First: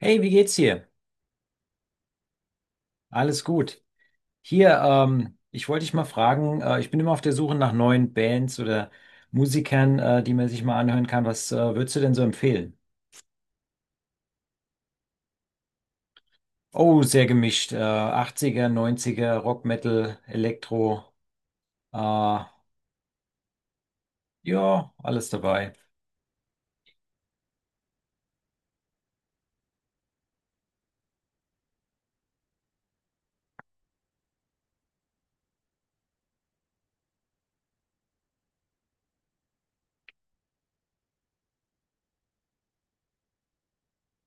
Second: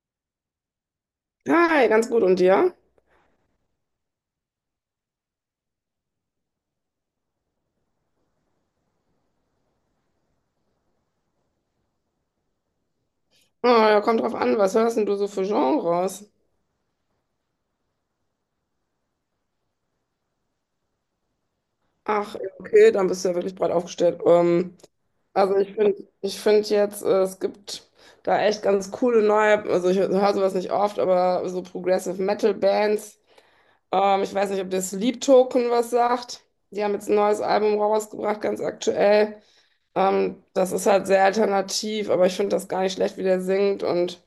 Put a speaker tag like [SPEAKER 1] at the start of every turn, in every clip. [SPEAKER 1] Hey, wie geht's dir?
[SPEAKER 2] Hi, ganz gut. Und dir?
[SPEAKER 1] Alles gut. Hier, ich wollte dich mal fragen, ich bin immer auf der Suche nach neuen Bands oder Musikern, die man sich mal anhören kann. Was, würdest du denn so empfehlen?
[SPEAKER 2] Oh, ja, kommt drauf an, was hörst denn du so für Genres?
[SPEAKER 1] Oh, sehr gemischt. 80er, Rock, Metal, Elektro.
[SPEAKER 2] Ach,
[SPEAKER 1] Äh,
[SPEAKER 2] ja, okay, dann bist du ja wirklich breit aufgestellt.
[SPEAKER 1] ja, alles
[SPEAKER 2] Also
[SPEAKER 1] dabei.
[SPEAKER 2] ich finde jetzt, es gibt da echt ganz coole neue, also ich höre sowas nicht oft, aber so Progressive Metal Bands. Ich weiß nicht, ob dir Sleep Token was sagt. Die haben jetzt ein neues Album rausgebracht, ganz aktuell. Das ist halt sehr alternativ, aber ich finde das gar nicht schlecht, wie der singt und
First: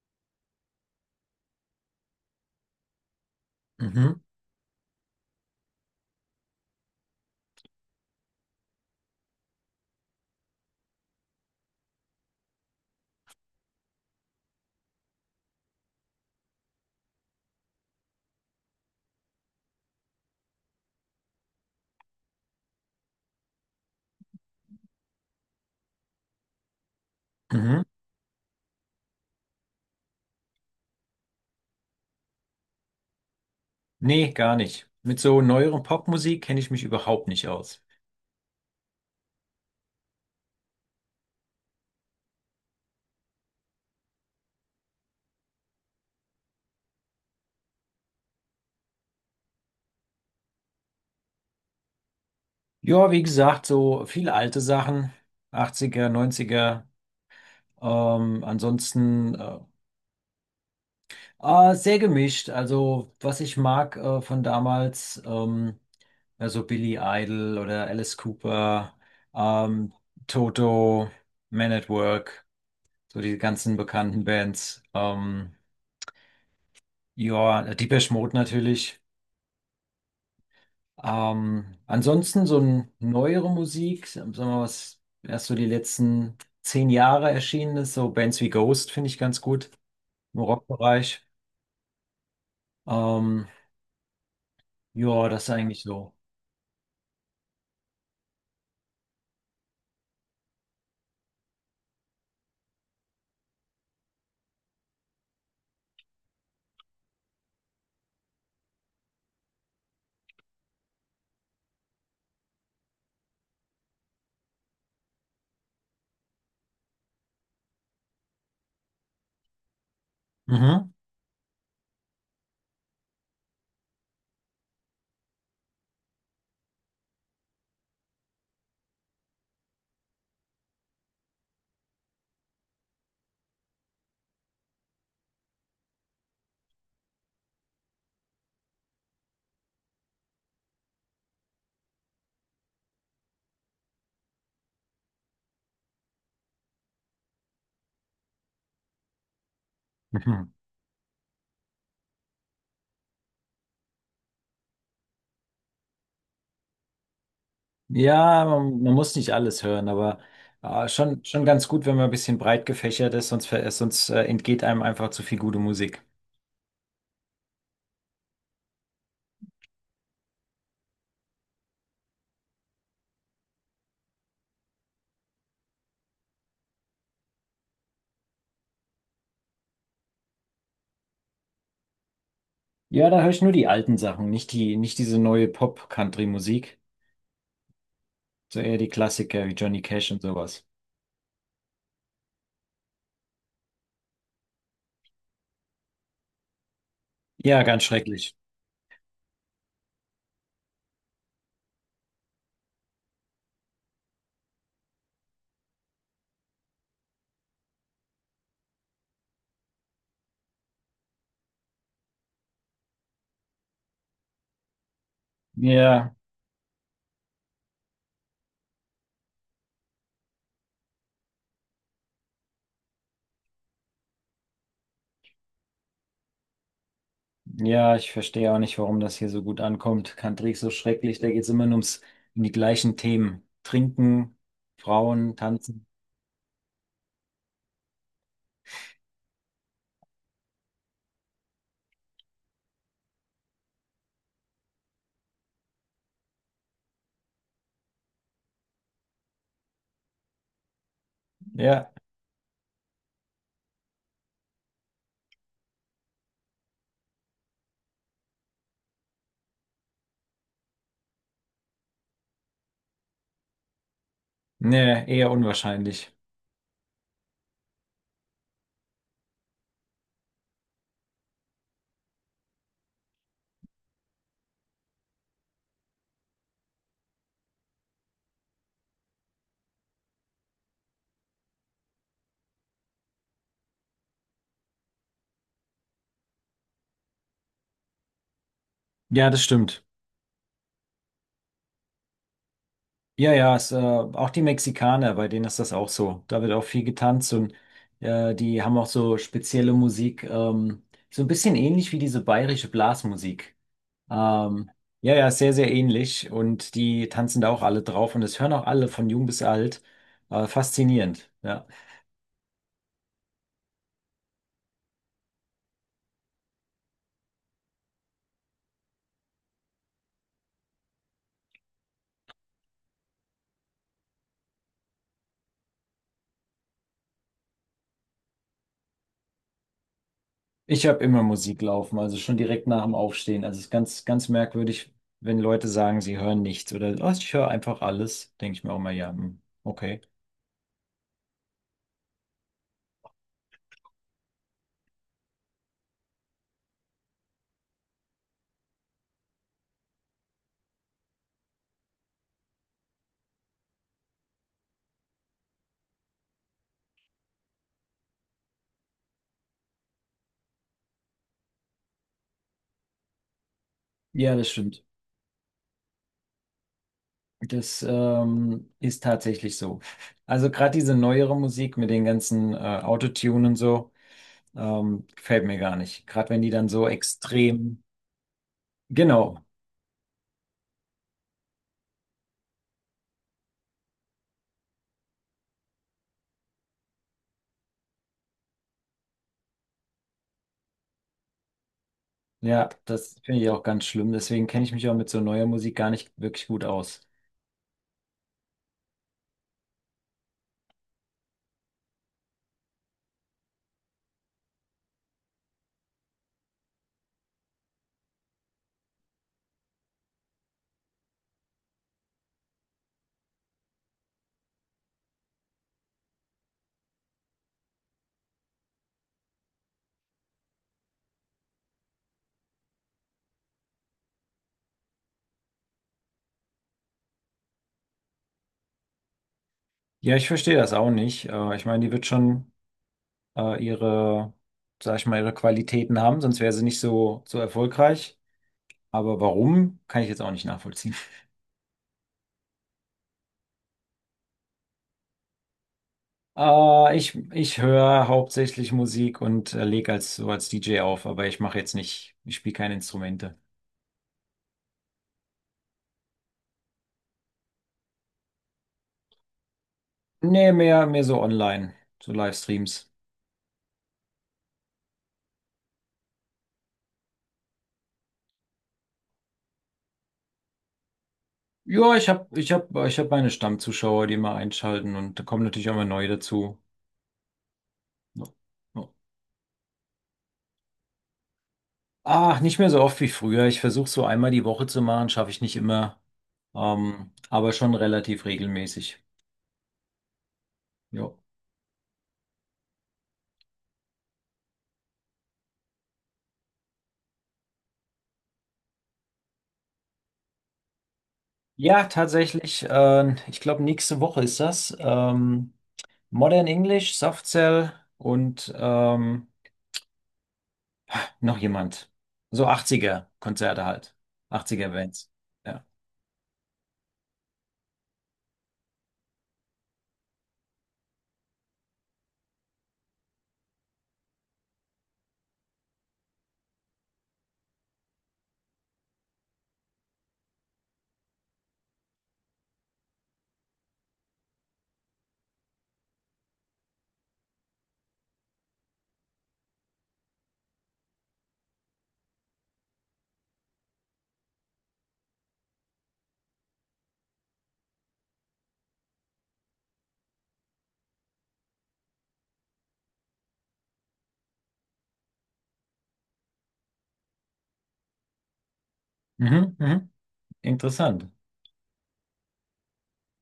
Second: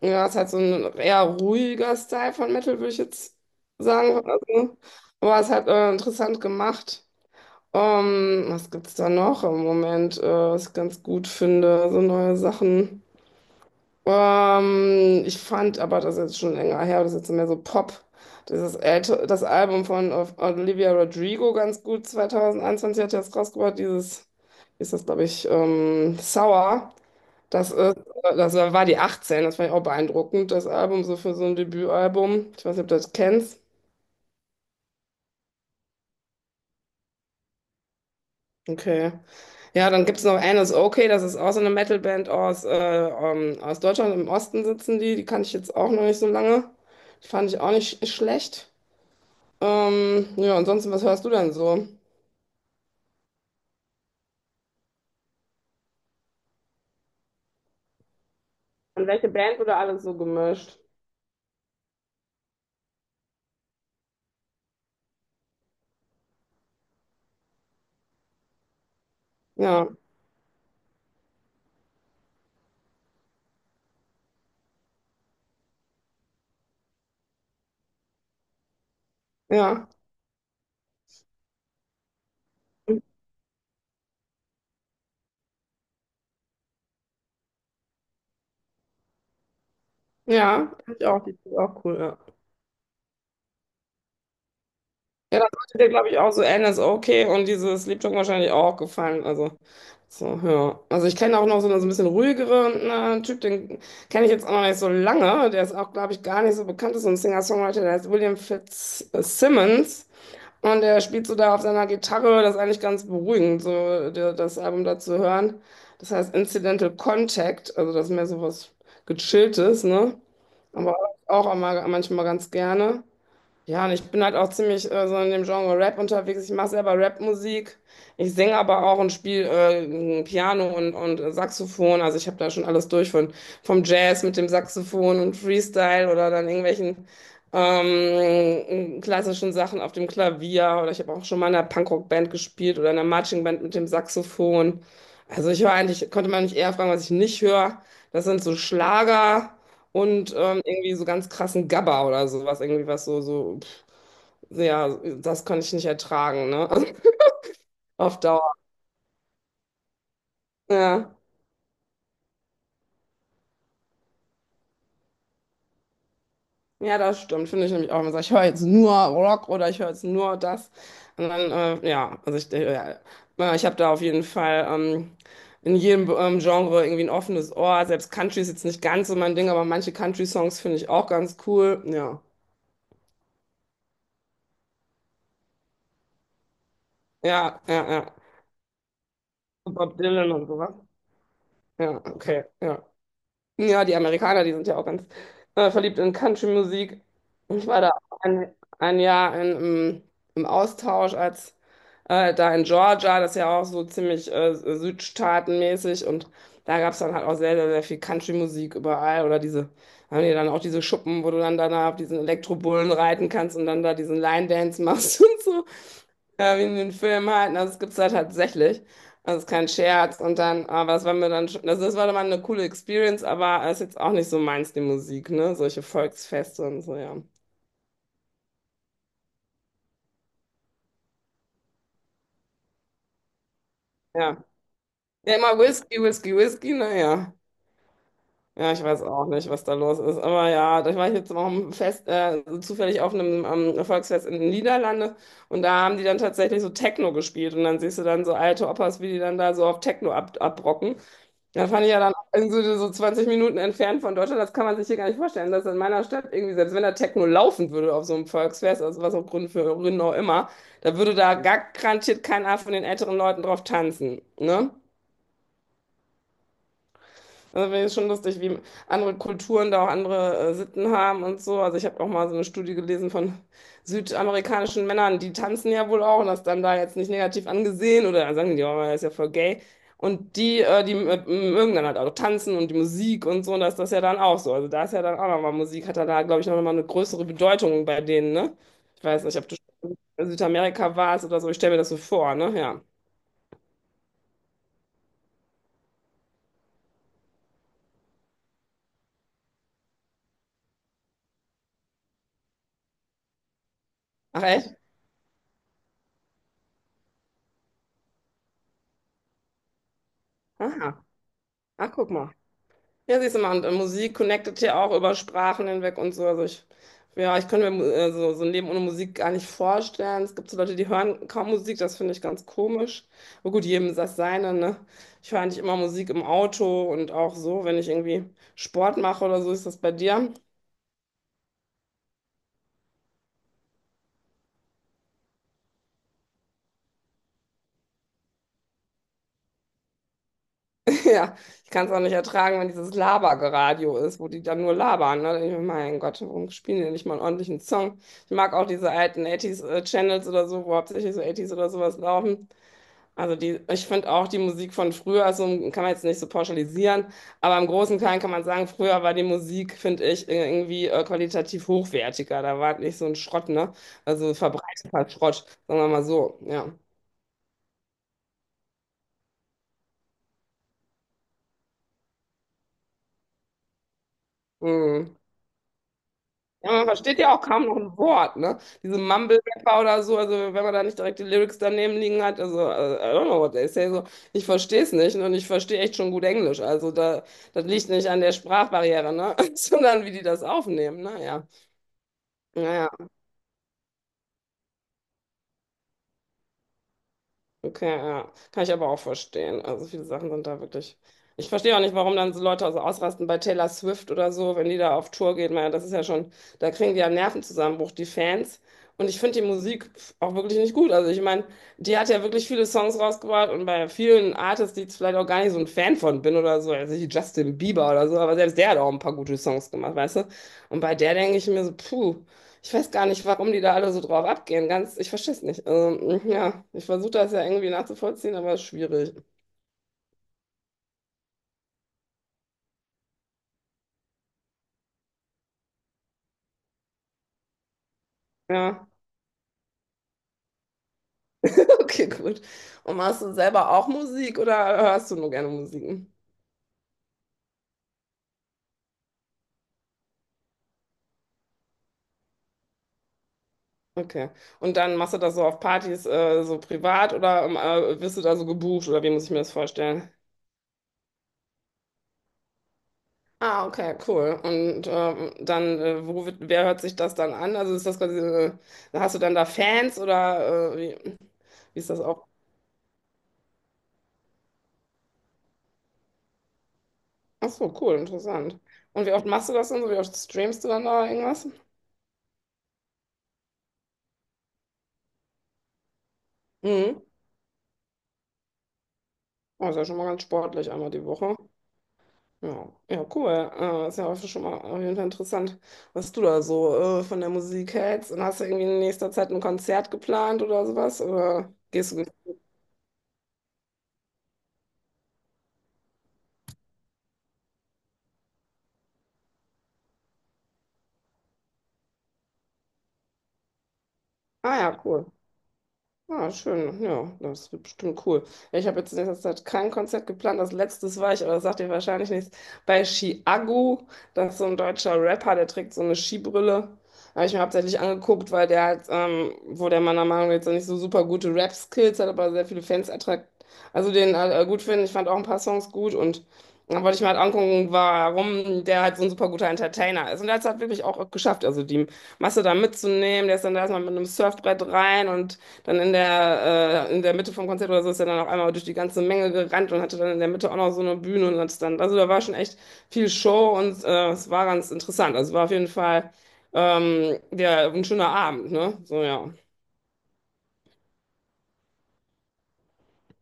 [SPEAKER 2] ja, ist halt so ein eher ruhiger Style von Metal, würde ich jetzt sagen.
[SPEAKER 1] Mhm,
[SPEAKER 2] Also, aber es hat interessant gemacht. Was gibt's da noch im Moment, was ich ganz gut finde? So neue Sachen. Ich fand, aber das ist jetzt schon länger her, das ist jetzt mehr so Pop. Dieses älte, das Album von Olivia Rodrigo ganz gut, 2021 hat sie das rausgebracht, dieses, wie ist das, glaube ich, Sour. Das ist,
[SPEAKER 1] mhm.
[SPEAKER 2] das war die 18, das fand ich auch beeindruckend, das Album, so für so ein Debütalbum. Ich weiß nicht, ob du das kennst.
[SPEAKER 1] Nee, gar nicht. Mit so neueren Popmusik kenne ich mich überhaupt nicht aus.
[SPEAKER 2] Okay. Ja, dann gibt es noch Anus Okay, das ist auch so eine Metalband aus, aus Deutschland, im Osten sitzen die, die kannte ich jetzt auch noch nicht so lange. Die fand ich auch nicht schlecht. Ja, ansonsten, was hörst du denn so?
[SPEAKER 1] Ja, wie gesagt, so viele alte Sachen, Achtziger, neunziger. Ähm,
[SPEAKER 2] Und welche
[SPEAKER 1] ansonsten äh,
[SPEAKER 2] Band wurde alles so gemischt?
[SPEAKER 1] Ah, sehr gemischt. Also, was ich mag von damals, also Billy Idol oder Alice Cooper,
[SPEAKER 2] Ja,
[SPEAKER 1] ähm, Toto, Man at Work, so die ganzen bekannten Bands. Ja, Depeche Mode natürlich.
[SPEAKER 2] ja,
[SPEAKER 1] Ansonsten so eine neuere Musik, sagen wir mal, was erst so die letzten 10 Jahre erschienen ist, so Bands wie Ghost finde ich ganz gut im
[SPEAKER 2] ja, fand ich
[SPEAKER 1] Rockbereich.
[SPEAKER 2] auch, die ist auch cool, ja.
[SPEAKER 1] Ähm, ja,
[SPEAKER 2] Ja,
[SPEAKER 1] das
[SPEAKER 2] das
[SPEAKER 1] ist
[SPEAKER 2] sollte
[SPEAKER 1] eigentlich
[SPEAKER 2] dir, glaube
[SPEAKER 1] so.
[SPEAKER 2] ich, auch so NSOK und dieses Lied Jung wahrscheinlich auch gefallen. Also, so, ja. Also, ich kenne auch noch so einen so ein bisschen ruhigeren Typ, den kenne ich jetzt auch noch nicht so lange. Der ist auch, glaube ich, gar nicht so bekannt, ist so ein Singer-Songwriter, der heißt William Fitzsimmons. Und der spielt so da auf seiner Gitarre, das ist eigentlich ganz beruhigend, so der, das Album da zu hören. Das heißt Incidental Contact, also das ist mehr so was Gechilltes, ne?
[SPEAKER 1] Mhm.
[SPEAKER 2] Aber auch immer, manchmal ganz gerne. Ja, und ich bin halt auch ziemlich so in dem Genre Rap unterwegs. Ich mache selber Rap-Musik. Ich singe aber auch und spiele Piano und Saxophon. Also ich habe da schon alles durch von vom Jazz mit dem Saxophon und Freestyle oder dann irgendwelchen klassischen Sachen auf dem Klavier. Oder ich habe auch schon mal in einer Punkrock-Band gespielt oder in einer Matching-Band mit dem Saxophon. Also ich höre eigentlich, konnte man nicht eher fragen, was ich nicht höre. Das sind so Schlager und irgendwie so ganz krassen Gabber oder sowas, irgendwie was so, so, pff, ja, das kann ich nicht ertragen, ne? Auf
[SPEAKER 1] Ja,
[SPEAKER 2] Dauer.
[SPEAKER 1] man muss nicht alles hören, aber
[SPEAKER 2] Ja,
[SPEAKER 1] schon ganz gut, wenn man ein bisschen breit gefächert ist, sonst, sonst entgeht einem einfach zu viel gute Musik.
[SPEAKER 2] ja, das stimmt, finde ich nämlich auch. Man sagt, ich höre jetzt nur Rock oder ich höre jetzt nur das. Und dann, ja, also ich, ja, ich habe da auf jeden Fall in jedem Genre irgendwie ein offenes Ohr. Selbst Country ist jetzt nicht ganz so mein Ding, aber manche Country-Songs finde ich auch ganz cool. Ja,
[SPEAKER 1] Ja, da höre ich nur die alten Sachen, nicht diese neue Pop-Country-Musik,
[SPEAKER 2] ja, ja, ja.
[SPEAKER 1] so eher die Klassiker wie Johnny
[SPEAKER 2] Bob
[SPEAKER 1] Cash und
[SPEAKER 2] Dylan und
[SPEAKER 1] sowas.
[SPEAKER 2] sowas. Ja, okay, ja. Ja, die Amerikaner, die sind ja auch ganz verliebt in Country-Musik. Und
[SPEAKER 1] Ja,
[SPEAKER 2] ich war
[SPEAKER 1] ganz
[SPEAKER 2] da auch
[SPEAKER 1] schrecklich.
[SPEAKER 2] ein, 1 Jahr in, im, im Austausch als da in Georgia, das ist ja auch so ziemlich südstaatenmäßig und da gab es dann halt auch sehr, sehr, sehr viel Country-Musik überall oder diese, haben die dann auch diese Schuppen, wo du dann danach auf diesen Elektrobullen reiten kannst und dann da diesen Line-Dance machst und so,
[SPEAKER 1] Ja,
[SPEAKER 2] ja, wie in den Filmen halt, und das gibt's da tatsächlich. Das ist kein Scherz. Und dann, aber das war mir dann schon, also das war dann mal eine coole Experience, aber ist jetzt auch nicht so meins, die Musik, ne? Solche Volksfeste und so, ja.
[SPEAKER 1] ja, ich verstehe auch nicht, warum das hier so gut ankommt. Country ist so schrecklich, da geht es immer nur um die gleichen Themen. Trinken,
[SPEAKER 2] Ja.
[SPEAKER 1] Frauen,
[SPEAKER 2] Ja, immer
[SPEAKER 1] tanzen.
[SPEAKER 2] Whisky, Whisky, Whisky, naja. Ja, ich weiß auch nicht, was da los ist. Aber ja, da war ich jetzt auch im Fest, zufällig auf einem Volksfest in den Niederlanden und da haben die dann tatsächlich so Techno gespielt und dann siehst du dann so alte Opas, wie die dann da so auf Techno ab abrocken. Da fand ich
[SPEAKER 1] Ja,
[SPEAKER 2] ja dann irgendwie so, so 20 Minuten entfernt von Deutschland, das kann man sich hier gar nicht vorstellen, dass in meiner Stadt irgendwie, selbst wenn da Techno laufen würde auf so einem Volksfest, aus was auch Grund für Gründen auch immer, da würde da garantiert keiner von den älteren Leuten drauf tanzen, ne?
[SPEAKER 1] nee, eher unwahrscheinlich.
[SPEAKER 2] Also finde ich schon lustig, wie andere Kulturen da auch andere Sitten haben und so. Also ich habe auch mal so eine Studie gelesen von südamerikanischen Männern, die tanzen ja wohl auch und das dann da jetzt nicht negativ angesehen oder sagen die, oh, er ist ja voll gay. Und die, mögen dann halt auch tanzen und die Musik und so, und das ist das ja dann auch so. Also da ist ja dann auch nochmal Musik, hat dann da, glaube ich, noch mal eine größere Bedeutung bei denen, ne? Ich weiß
[SPEAKER 1] Ja,
[SPEAKER 2] nicht,
[SPEAKER 1] das
[SPEAKER 2] ob du
[SPEAKER 1] stimmt.
[SPEAKER 2] schon in Südamerika warst oder so, ich stelle mir das so vor, ne? Ja.
[SPEAKER 1] Ja, es, auch die Mexikaner, bei denen ist das auch so. Da wird auch viel getanzt und die haben auch so spezielle Musik, so ein bisschen ähnlich wie diese bayerische Blasmusik.
[SPEAKER 2] Ach
[SPEAKER 1] Ähm,
[SPEAKER 2] echt?
[SPEAKER 1] ja, sehr ähnlich und die tanzen da auch alle drauf und das hören auch alle von jung bis alt.
[SPEAKER 2] Aha.
[SPEAKER 1] Faszinierend, ja.
[SPEAKER 2] Ach, guck mal. Ja, siehst du mal, und Musik connectet ja auch über Sprachen hinweg und so. Also ich, ja, ich könnte mir so, so ein Leben ohne Musik gar nicht vorstellen. Es gibt so Leute, die hören kaum Musik, das finde ich ganz komisch. Aber gut, jedem das seine, ne? Ich höre eigentlich immer Musik im Auto und auch so, wenn ich irgendwie Sport mache oder so, ist das bei dir.
[SPEAKER 1] Ich habe immer Musik laufen, also schon direkt nach dem Aufstehen. Also es ist ganz merkwürdig, wenn Leute sagen, sie hören nichts oder oh, ich höre einfach alles, denke ich mir auch mal, ja, hm, okay.
[SPEAKER 2] Ja, ich kann es auch nicht ertragen, wenn dieses Labergeradio ist, wo die dann nur labern, ne? Da denk ich mir, mein Gott, warum spielen die nicht mal einen ordentlichen Song? Ich mag auch diese alten 80 channels oder so, wo hauptsächlich so 80 oder sowas laufen. Also die, ich finde auch die Musik von früher, also kann man jetzt nicht so pauschalisieren, aber im Großen und Kleinen kann man sagen, früher war die Musik, finde ich, irgendwie qualitativ hochwertiger. Da war nicht so ein Schrott, ne? Also
[SPEAKER 1] Ja, das stimmt.
[SPEAKER 2] verbreiteter Schrott, sagen wir mal so, ja.
[SPEAKER 1] Das ist tatsächlich so. Also gerade diese neuere Musik mit den ganzen Autotune und so,
[SPEAKER 2] Mhm.
[SPEAKER 1] gefällt mir gar nicht. Gerade wenn die dann
[SPEAKER 2] Ja, man
[SPEAKER 1] so
[SPEAKER 2] versteht ja auch kaum noch
[SPEAKER 1] extrem.
[SPEAKER 2] ein Wort, ne? Diese
[SPEAKER 1] Genau.
[SPEAKER 2] Mumble-Rapper oder so, also wenn man da nicht direkt die Lyrics daneben liegen hat, also I don't know what they say, so, ich verstehe es nicht und ich verstehe echt schon gut Englisch. Also da, das liegt nicht an der Sprachbarriere, ne? Sondern wie die das aufnehmen, ne? Ja. Ja,
[SPEAKER 1] Ja,
[SPEAKER 2] ja,
[SPEAKER 1] das finde ich auch ganz schlimm. Deswegen kenne ich mich auch mit so neuer Musik gar nicht wirklich gut aus.
[SPEAKER 2] okay, ja. Kann ich aber auch verstehen. Also viele Sachen sind da wirklich. Ich verstehe auch nicht, warum dann so Leute so ausrasten bei Taylor Swift oder so, wenn die da auf Tour geht. Man, das ist ja schon, da kriegen die ja einen Nervenzusammenbruch, die Fans. Und ich finde die Musik auch wirklich nicht gut. Also ich meine, die hat ja wirklich viele Songs rausgebracht und bei vielen Artists, die ich vielleicht auch gar nicht so ein Fan von bin oder so, also wie Justin Bieber oder so, aber selbst der hat auch ein paar gute Songs gemacht, weißt du? Und bei der denke ich mir so, puh. Ich weiß gar nicht, warum die da alle so drauf abgehen. Ganz, ich verstehe es nicht. Also, ja, ich versuche das ja irgendwie nachzuvollziehen, aber es ist schwierig.
[SPEAKER 1] Ja, ich verstehe das auch nicht. Ich meine, die wird schon äh, ihre, sag ich mal, ihre Qualitäten haben, sonst wäre sie nicht so, so erfolgreich.
[SPEAKER 2] Ja,
[SPEAKER 1] Aber warum, kann ich jetzt auch nicht nachvollziehen.
[SPEAKER 2] okay, gut. Und machst du selber auch Musik oder hörst du nur gerne Musik?
[SPEAKER 1] Ich ich höre hauptsächlich Musik und lege als so als DJ auf, aber ich mache jetzt nicht, ich spiele keine Instrumente.
[SPEAKER 2] Okay. Und dann machst du das so auf Partys, so privat oder wirst du da so gebucht oder wie muss ich mir das vorstellen?
[SPEAKER 1] Nee, mehr so online, so Livestreams.
[SPEAKER 2] Ah, okay, cool. Und dann, wo wird, wer hört sich das dann an? Also ist das quasi, hast du dann da Fans oder wie, wie ist
[SPEAKER 1] Ja,
[SPEAKER 2] das
[SPEAKER 1] ich habe
[SPEAKER 2] auch?
[SPEAKER 1] ich hab, ich hab meine Stammzuschauer, die immer einschalten und da kommen natürlich auch mal neue dazu.
[SPEAKER 2] Ach so, cool,
[SPEAKER 1] Ja.
[SPEAKER 2] interessant.
[SPEAKER 1] Ja.
[SPEAKER 2] Und wie oft machst du das denn so? Wie oft streamst du dann da irgendwas?
[SPEAKER 1] Ach, nicht mehr so oft wie früher. Ich versuche so einmal die Woche zu machen, schaffe ich nicht immer,
[SPEAKER 2] Mhm.
[SPEAKER 1] aber schon relativ regelmäßig.
[SPEAKER 2] Oh, ist ja schon mal ganz sportlich, einmal die
[SPEAKER 1] Ja,
[SPEAKER 2] Woche. Ja, ja, cool. Ist ja auch schon mal auf jeden Fall interessant, was du da so von der Musik hältst. Und hast du irgendwie in nächster Zeit ein Konzert geplant oder sowas? Oder
[SPEAKER 1] ja,
[SPEAKER 2] gehst du?
[SPEAKER 1] tatsächlich. Ich glaube, nächste Woche ist das. Modern English, Soft Cell und noch jemand. So 80er-Konzerte halt.
[SPEAKER 2] Ah ja,
[SPEAKER 1] 80er-Bands.
[SPEAKER 2] cool.
[SPEAKER 1] Ja.
[SPEAKER 2] Ah, schön. Ja, das wird bestimmt cool. Ja, ich habe jetzt in letzter Zeit kein Konzert geplant. Das letztes war ich, aber das sagt dir wahrscheinlich nichts. Bei Chiago, das ist so ein deutscher Rapper, der trägt so eine Skibrille. Habe ich mir hauptsächlich angeguckt, weil der halt, wo der meiner Meinung nach jetzt nicht so super gute Rap-Skills hat, aber sehr viele Fans attraktiv. Also den gut finden. Ich fand auch ein paar Songs gut und dann wollte ich mal angucken, warum der halt so ein super guter Entertainer ist. Und der hat es halt wirklich auch geschafft, also die Masse da mitzunehmen. Der ist dann da erstmal mit einem Surfbrett rein und dann in der Mitte vom Konzert oder so ist er dann auch einmal durch die ganze Menge gerannt und hatte dann in der Mitte auch noch so eine Bühne und hat dann, also da war schon echt viel Show und es war ganz interessant. Also war auf jeden Fall der, ein schöner Abend, ne? So, ja.
[SPEAKER 1] Mhm, mhm. Interessant.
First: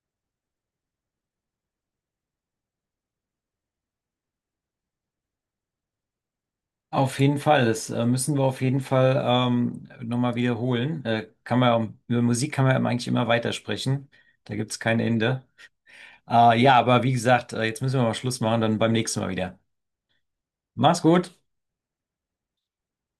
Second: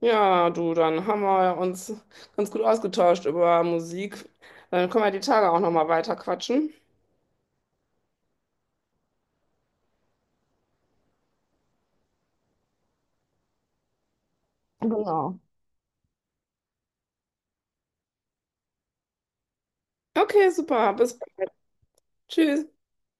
[SPEAKER 2] Ja, du, dann haben wir ja uns ganz gut ausgetauscht über Musik. Dann können wir die Tage auch nochmal weiter quatschen.
[SPEAKER 1] Auf jeden Fall, das müssen wir auf jeden Fall nochmal wiederholen. Kann man, über Musik kann man eben eigentlich immer weitersprechen. Da gibt es kein
[SPEAKER 2] Genau.
[SPEAKER 1] Ende. Ja, aber wie gesagt, jetzt müssen wir mal Schluss machen, dann beim nächsten Mal wieder.
[SPEAKER 2] Okay, super.
[SPEAKER 1] Mach's
[SPEAKER 2] Bis
[SPEAKER 1] gut.
[SPEAKER 2] bald. Tschüss.